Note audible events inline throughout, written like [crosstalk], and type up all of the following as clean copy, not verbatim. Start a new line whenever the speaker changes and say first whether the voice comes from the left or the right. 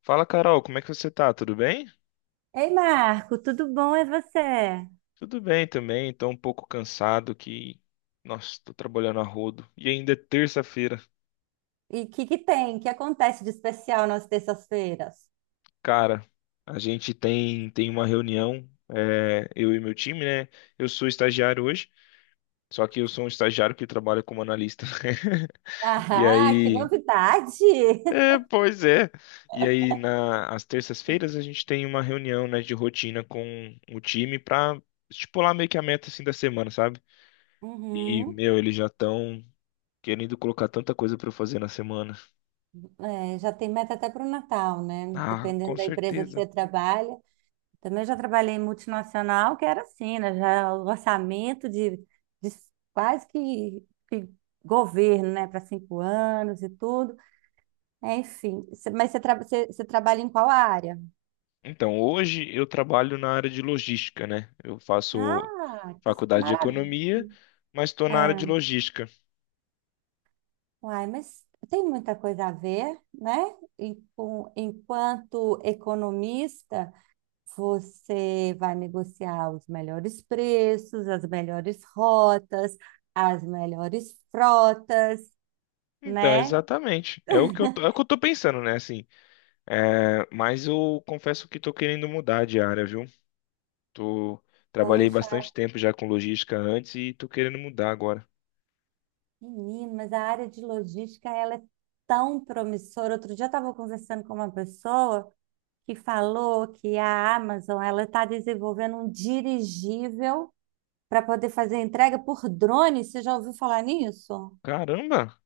left: Fala, Carol, como é que você tá? Tudo bem?
right: Ei, Marco, tudo bom? É você?
left: Tudo bem também, tô um pouco cansado nossa, tô trabalhando a rodo. E ainda é terça-feira.
right: E o que que tem? O que acontece de especial nas terças-feiras? [laughs]
left: Cara, a gente tem uma reunião, é, eu e meu time, né? Eu sou estagiário hoje, só que eu sou um estagiário que trabalha como analista. [laughs] E
right: Ah, que
left: aí,
right: novidade!
left: é,
right: [laughs]
left: pois é. E aí, às terças-feiras, a gente tem uma reunião, né, de rotina com o time pra estipular meio que a meta, assim, da semana, sabe? E,
right: Uhum.
left: meu, eles já estão querendo colocar tanta coisa para eu fazer na semana.
right: É, já tem meta até para o Natal, né?
left: Ah, com
right: Dependendo da empresa que
left: certeza.
right: você trabalha. Também já trabalhei em multinacional, que era assim, né? Já o orçamento de quase que governo, né? Para 5 anos e tudo. É, enfim, mas você, você trabalha em qual área?
left: Então, hoje eu trabalho na área de logística, né? Eu faço
right: Ah, que
left: faculdade de
right: maravilha!
left: economia, mas estou na área de
right: É.
left: logística.
right: Uai, mas tem muita coisa a ver, né? Enquanto economista, você vai negociar os melhores preços, as melhores rotas, as melhores frotas,
left: Então,
right: né?
left: exatamente. É o que eu tô pensando, né? Assim, é, mas eu confesso que estou querendo mudar de área, viu? Tô, trabalhei
right: Poxa,
left: bastante tempo já com logística antes e tô querendo mudar agora.
right: menino, mas a área de logística, ela é tão promissora. Outro dia eu estava conversando com uma pessoa que falou que a Amazon, ela está desenvolvendo um dirigível para poder fazer a entrega por drone. Você já ouviu falar nisso?
left: Caramba,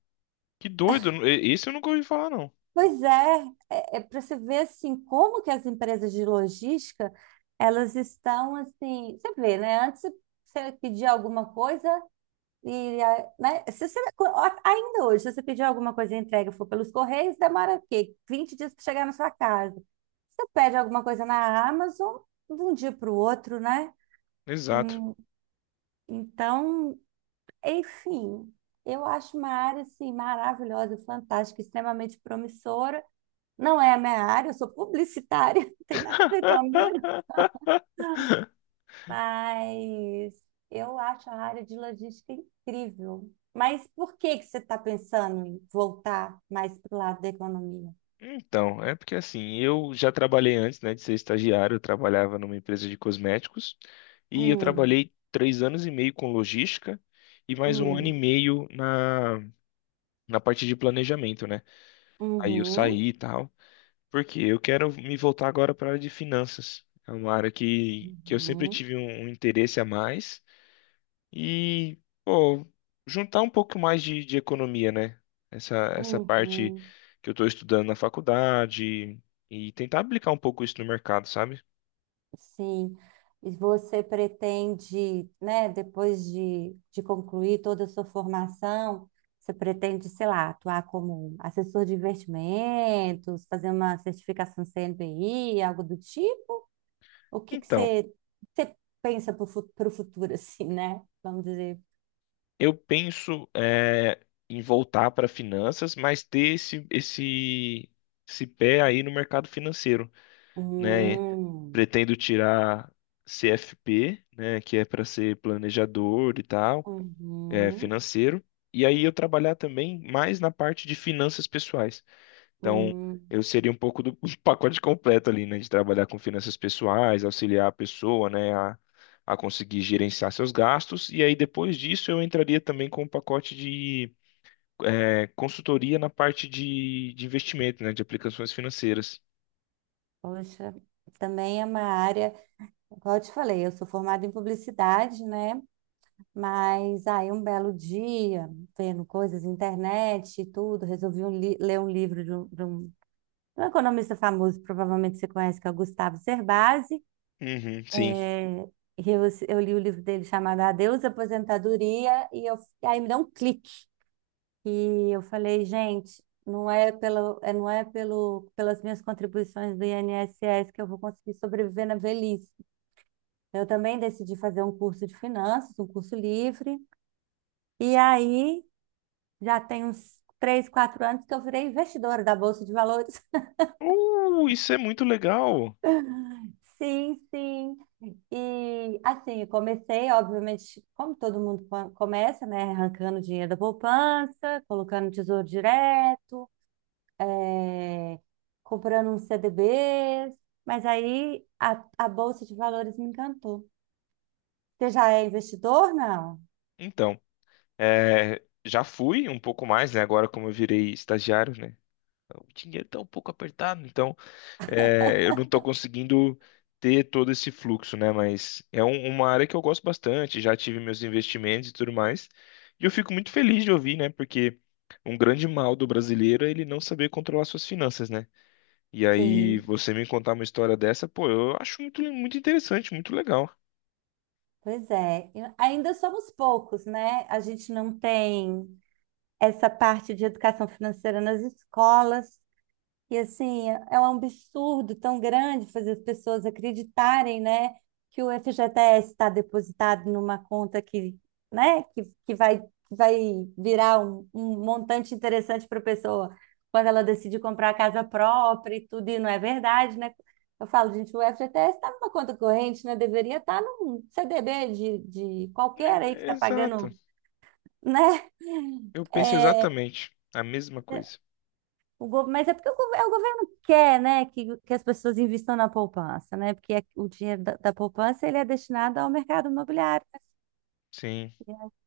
left: que doido! Esse eu nunca ouvi falar, não.
right: Pois é, para você ver assim como que as empresas de logística elas estão assim. Você vê, né? Antes você pedia alguma coisa né? Se você- ó, ainda hoje, se você pedir alguma coisa e a entrega for pelos Correios, demora o quê? 20 dias para chegar na sua casa. Você pede alguma coisa na Amazon de um dia para o outro, né?
left: Exato.
right: Hum, Então, enfim, eu acho uma área assim maravilhosa, fantástica, extremamente promissora. Não é a minha área, eu sou publicitária, [laughs] não tem nada a ver comigo, mas eu acho a área de logística incrível. Mas por que que você está pensando em voltar mais para o lado da economia?
left: Então, é porque assim, eu já trabalhei antes, né, de ser estagiário, eu trabalhava numa empresa de cosméticos e eu
right: Hum,
left: trabalhei 3 anos e meio com logística e mais 1 ano e
right: hum,
left: meio na parte de planejamento, né? Aí eu
right: uhum,
left: saí e tal, porque eu quero me voltar agora para a área de finanças. É uma área que eu sempre
right: uhum,
left: tive um interesse a mais e, pô, juntar um pouco mais de economia, né? Essa parte
right: uhum.
left: que eu estou estudando na faculdade e tentar aplicar um pouco isso no mercado, sabe?
right: Sim. E você pretende, né, depois de concluir toda a sua formação, você pretende, sei lá, atuar como assessor de investimentos, fazer uma certificação CNPI, algo do tipo? O que que
left: Então,
right: você pensa para o futuro, [laughs] assim, né? Vamos dizer.
left: eu penso é, em voltar para finanças, mas ter esse pé aí no mercado financeiro, né?
right: Hum,
left: Pretendo tirar CFP, né? Que é para ser planejador e tal, é,
right: uhum,
left: financeiro. E aí eu trabalhar também mais na parte de finanças pessoais. Então,
right: hum.
left: eu seria um pouco do [laughs] do pacote completo ali, né? De trabalhar com finanças pessoais, auxiliar a pessoa, né, a conseguir gerenciar seus gastos. E aí, depois disso, eu entraria também com um pacote de é, consultoria na parte de investimento, né? De aplicações financeiras.
right: Poxa, também é uma área, como eu te falei, eu sou formada em publicidade, né? Mas aí um belo dia, vendo coisas na internet e tudo, resolvi ler um livro de um economista famoso, provavelmente você conhece, que é o Gustavo Cerbasi.
left: Uhum, sim.
right: É, e eu, eu li o livro dele chamado Adeus Aposentadoria, e aí me deu um clique. E eu falei, gente, não é pelo, pelas minhas contribuições do INSS que eu vou conseguir sobreviver na velhice. Eu também decidi fazer um curso de finanças, um curso livre. E aí já tem uns 3, 4 anos que eu virei investidora da Bolsa de Valores. [laughs]
left: Isso é muito legal.
right: Sim, sim. E assim, eu comecei, obviamente, como todo mundo começa, né? Arrancando dinheiro da poupança, colocando no tesouro direto, eh, comprando uns CDBs. Mas aí a Bolsa de Valores me encantou. Você já é investidor, não?
left: Então, é, já fui um pouco mais, né? Agora, como eu virei estagiário, né? O dinheiro tá um pouco apertado, então é, eu não estou conseguindo ter todo esse fluxo, né? Mas é uma área que eu gosto bastante, já tive meus investimentos e tudo mais. E eu fico muito feliz de ouvir, né? Porque um grande mal do brasileiro é ele não saber controlar suas finanças, né? E aí
right: Sim,
left: você me contar uma história dessa, pô, eu acho muito, muito interessante, muito legal.
right: pois é. Ainda somos poucos, né? A gente não tem essa parte de educação financeira nas escolas. E assim, é um absurdo tão grande fazer as pessoas acreditarem, né, que o FGTS está depositado numa conta que, né, que vai virar um montante interessante para a pessoa quando ela decide comprar a casa própria e tudo, e não é verdade, né? Eu falo, gente, o FGTS está numa conta corrente, né? Deveria estar tá num CDB de qualquer aí que
left: É, é
right: está
left: exato.
right: pagando, né?
left: Eu penso
right: É,
left: exatamente a mesma coisa.
right: O go- Mas é porque é o governo quer, né, que as pessoas invistam na poupança, né? Porque o dinheiro da poupança ele é destinado ao mercado imobiliário, né?
left: Sim.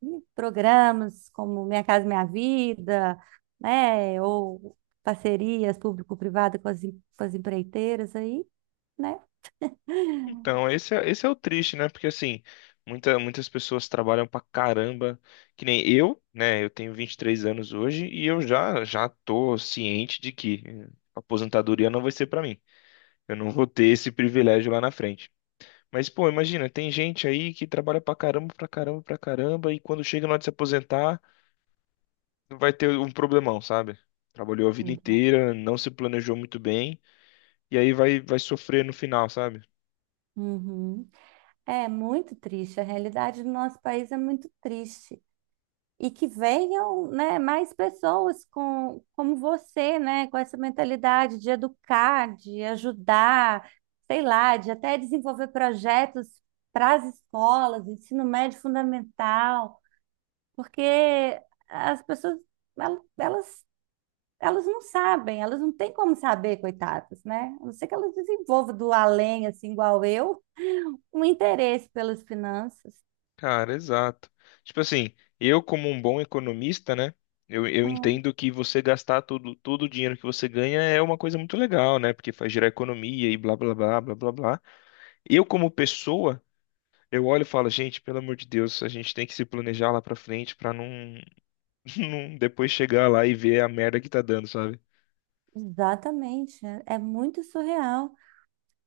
right: E programas como Minha Casa Minha Vida, né? Ou parcerias público-privada com as empreiteiras aí, né?
left: Então, esse é o triste, né? Porque assim, muitas pessoas trabalham pra caramba, que nem eu, né? Eu tenho 23 anos hoje e eu já tô ciente de que eh, aposentadoria não vai ser pra mim. Eu não vou ter esse privilégio lá na frente. Mas, pô, imagina, tem gente aí que trabalha pra caramba, pra caramba, pra caramba, e quando chega na hora de se aposentar, vai ter um problemão, sabe? Trabalhou a vida inteira, não se planejou muito bem, e aí vai sofrer no final, sabe?
right: Uhum. É muito triste. A realidade do nosso país é muito triste. E que venham, né, mais pessoas como você, né, com essa mentalidade de educar, de ajudar, sei lá, de até desenvolver projetos para as escolas, ensino médio fundamental, porque as pessoas, el- elas, elas não sabem, elas não têm como saber, coitadas, né? A não ser que elas desenvolvam do além, assim, igual eu, um interesse pelas finanças.
left: Cara, exato. Tipo assim, eu como um bom economista, né? Eu
right: Hum.
left: entendo que você gastar tudo, todo o dinheiro que você ganha é uma coisa muito legal, né? Porque faz gerar economia e blá blá blá blá blá blá. Eu como pessoa, eu olho e falo, gente, pelo amor de Deus, a gente tem que se planejar lá pra frente pra não, [laughs] não depois chegar lá e ver a merda que tá dando, sabe?
right: Exatamente, é muito surreal.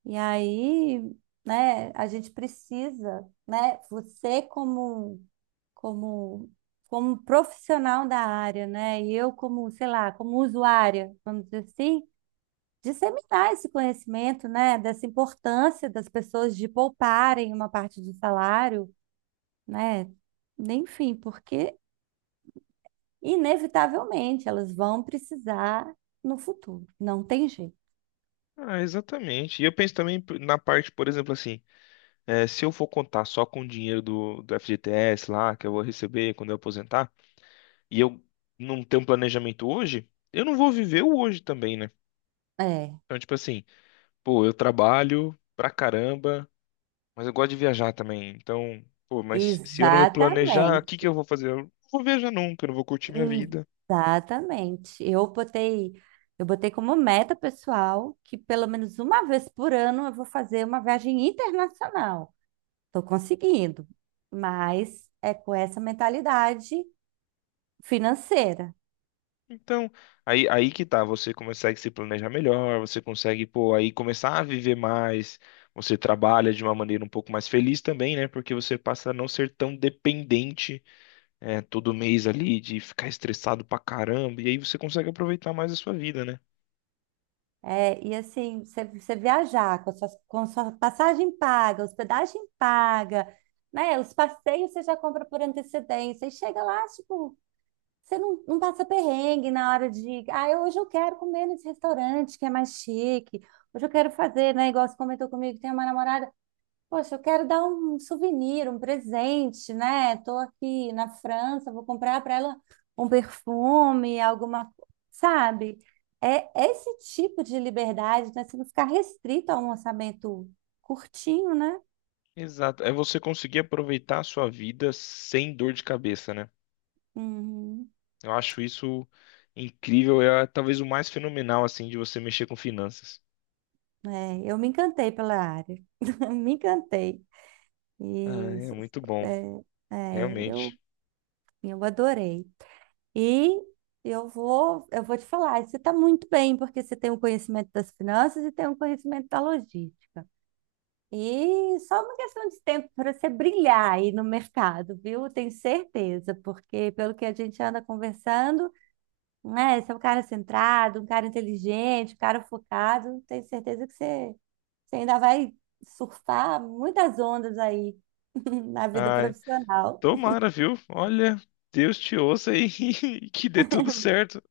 right: E aí, né, a gente precisa, né, você como como profissional da área, né, e eu como, sei lá, como usuária, vamos dizer assim, disseminar esse conhecimento, né, dessa importância das pessoas de pouparem uma parte do salário, né, enfim, porque inevitavelmente elas vão precisar no futuro, não tem jeito.
left: Ah, exatamente. E eu penso também na parte, por exemplo, assim, eh, se eu for contar só com o dinheiro do FGTS lá, que eu vou receber quando eu aposentar, e eu não tenho um planejamento hoje, eu não vou viver o hoje também, né?
right: É,
left: Então, tipo assim, pô, eu trabalho pra caramba, mas eu gosto de viajar também. Então, pô, mas se eu não me planejar, o que
right: exatamente.
left: que eu vou fazer? Eu não vou viajar nunca, eu não vou curtir minha
right: Hum.
left: vida.
right: Exatamente. Eu botei como meta pessoal que pelo menos uma vez por ano eu vou fazer uma viagem internacional. Estou conseguindo, mas é com essa mentalidade financeira.
left: Então, aí que tá, você consegue se planejar melhor, você consegue, pô, aí começar a viver mais, você trabalha de uma maneira um pouco mais feliz também, né? Porque você passa a não ser tão dependente é, todo mês ali, de ficar estressado pra caramba, e aí você consegue aproveitar mais a sua vida, né?
right: É, e assim, você viajar com a sua passagem paga, hospedagem paga, né? Os passeios você já compra por antecedência e chega lá, tipo, você não passa perrengue na hora de. Ah, hoje eu quero comer nesse restaurante que é mais chique. Hoje eu quero fazer, né? Igual você comentou comigo, tem uma namorada. Poxa, eu quero dar um souvenir, um presente, né? Tô aqui na França, vou comprar para ela um perfume, alguma. Sabe? É esse tipo de liberdade, né? Você não ficar restrito a um orçamento curtinho, né?
left: Exato. É você conseguir aproveitar a sua vida sem dor de cabeça, né?
right: Uhum.
left: Eu acho isso incrível, é talvez o mais fenomenal, assim, de você mexer com finanças.
right: É, eu me encantei pela área. [laughs] Me encantei.
left: Ah, é
right: Isso.
left: muito bom,
right: É, é, eu,
left: realmente.
right: eu adorei. E eu vou te falar, você está muito bem, porque você tem um conhecimento das finanças e tem um conhecimento da logística. E só uma questão de tempo para você brilhar aí no mercado, viu? Tenho certeza, porque pelo que a gente anda conversando, né? Você é um cara centrado, um cara inteligente, um cara focado. Tenho certeza que você ainda vai surfar muitas ondas aí [laughs] na vida
left: Ai,
right: profissional.
left: tomara, viu? Olha, Deus te ouça aí [laughs] e que dê tudo certo.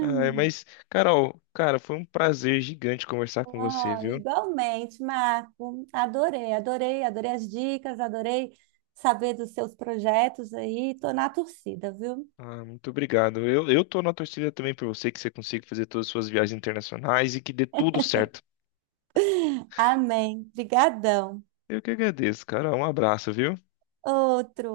left: Ai, mas, Carol, cara, foi um prazer gigante conversar com você,
right: Oh,
left: viu?
right: igualmente, Marco. Adorei, adorei, adorei as dicas, adorei saber dos seus projetos aí. Tô na torcida, viu?
left: Ah, muito obrigado. Eu tô na torcida também por você, que você consiga fazer todas as suas viagens internacionais e que dê tudo certo.
right: Amém. Obrigadão.
left: Eu que agradeço, cara. Um abraço, viu?
right: Outro.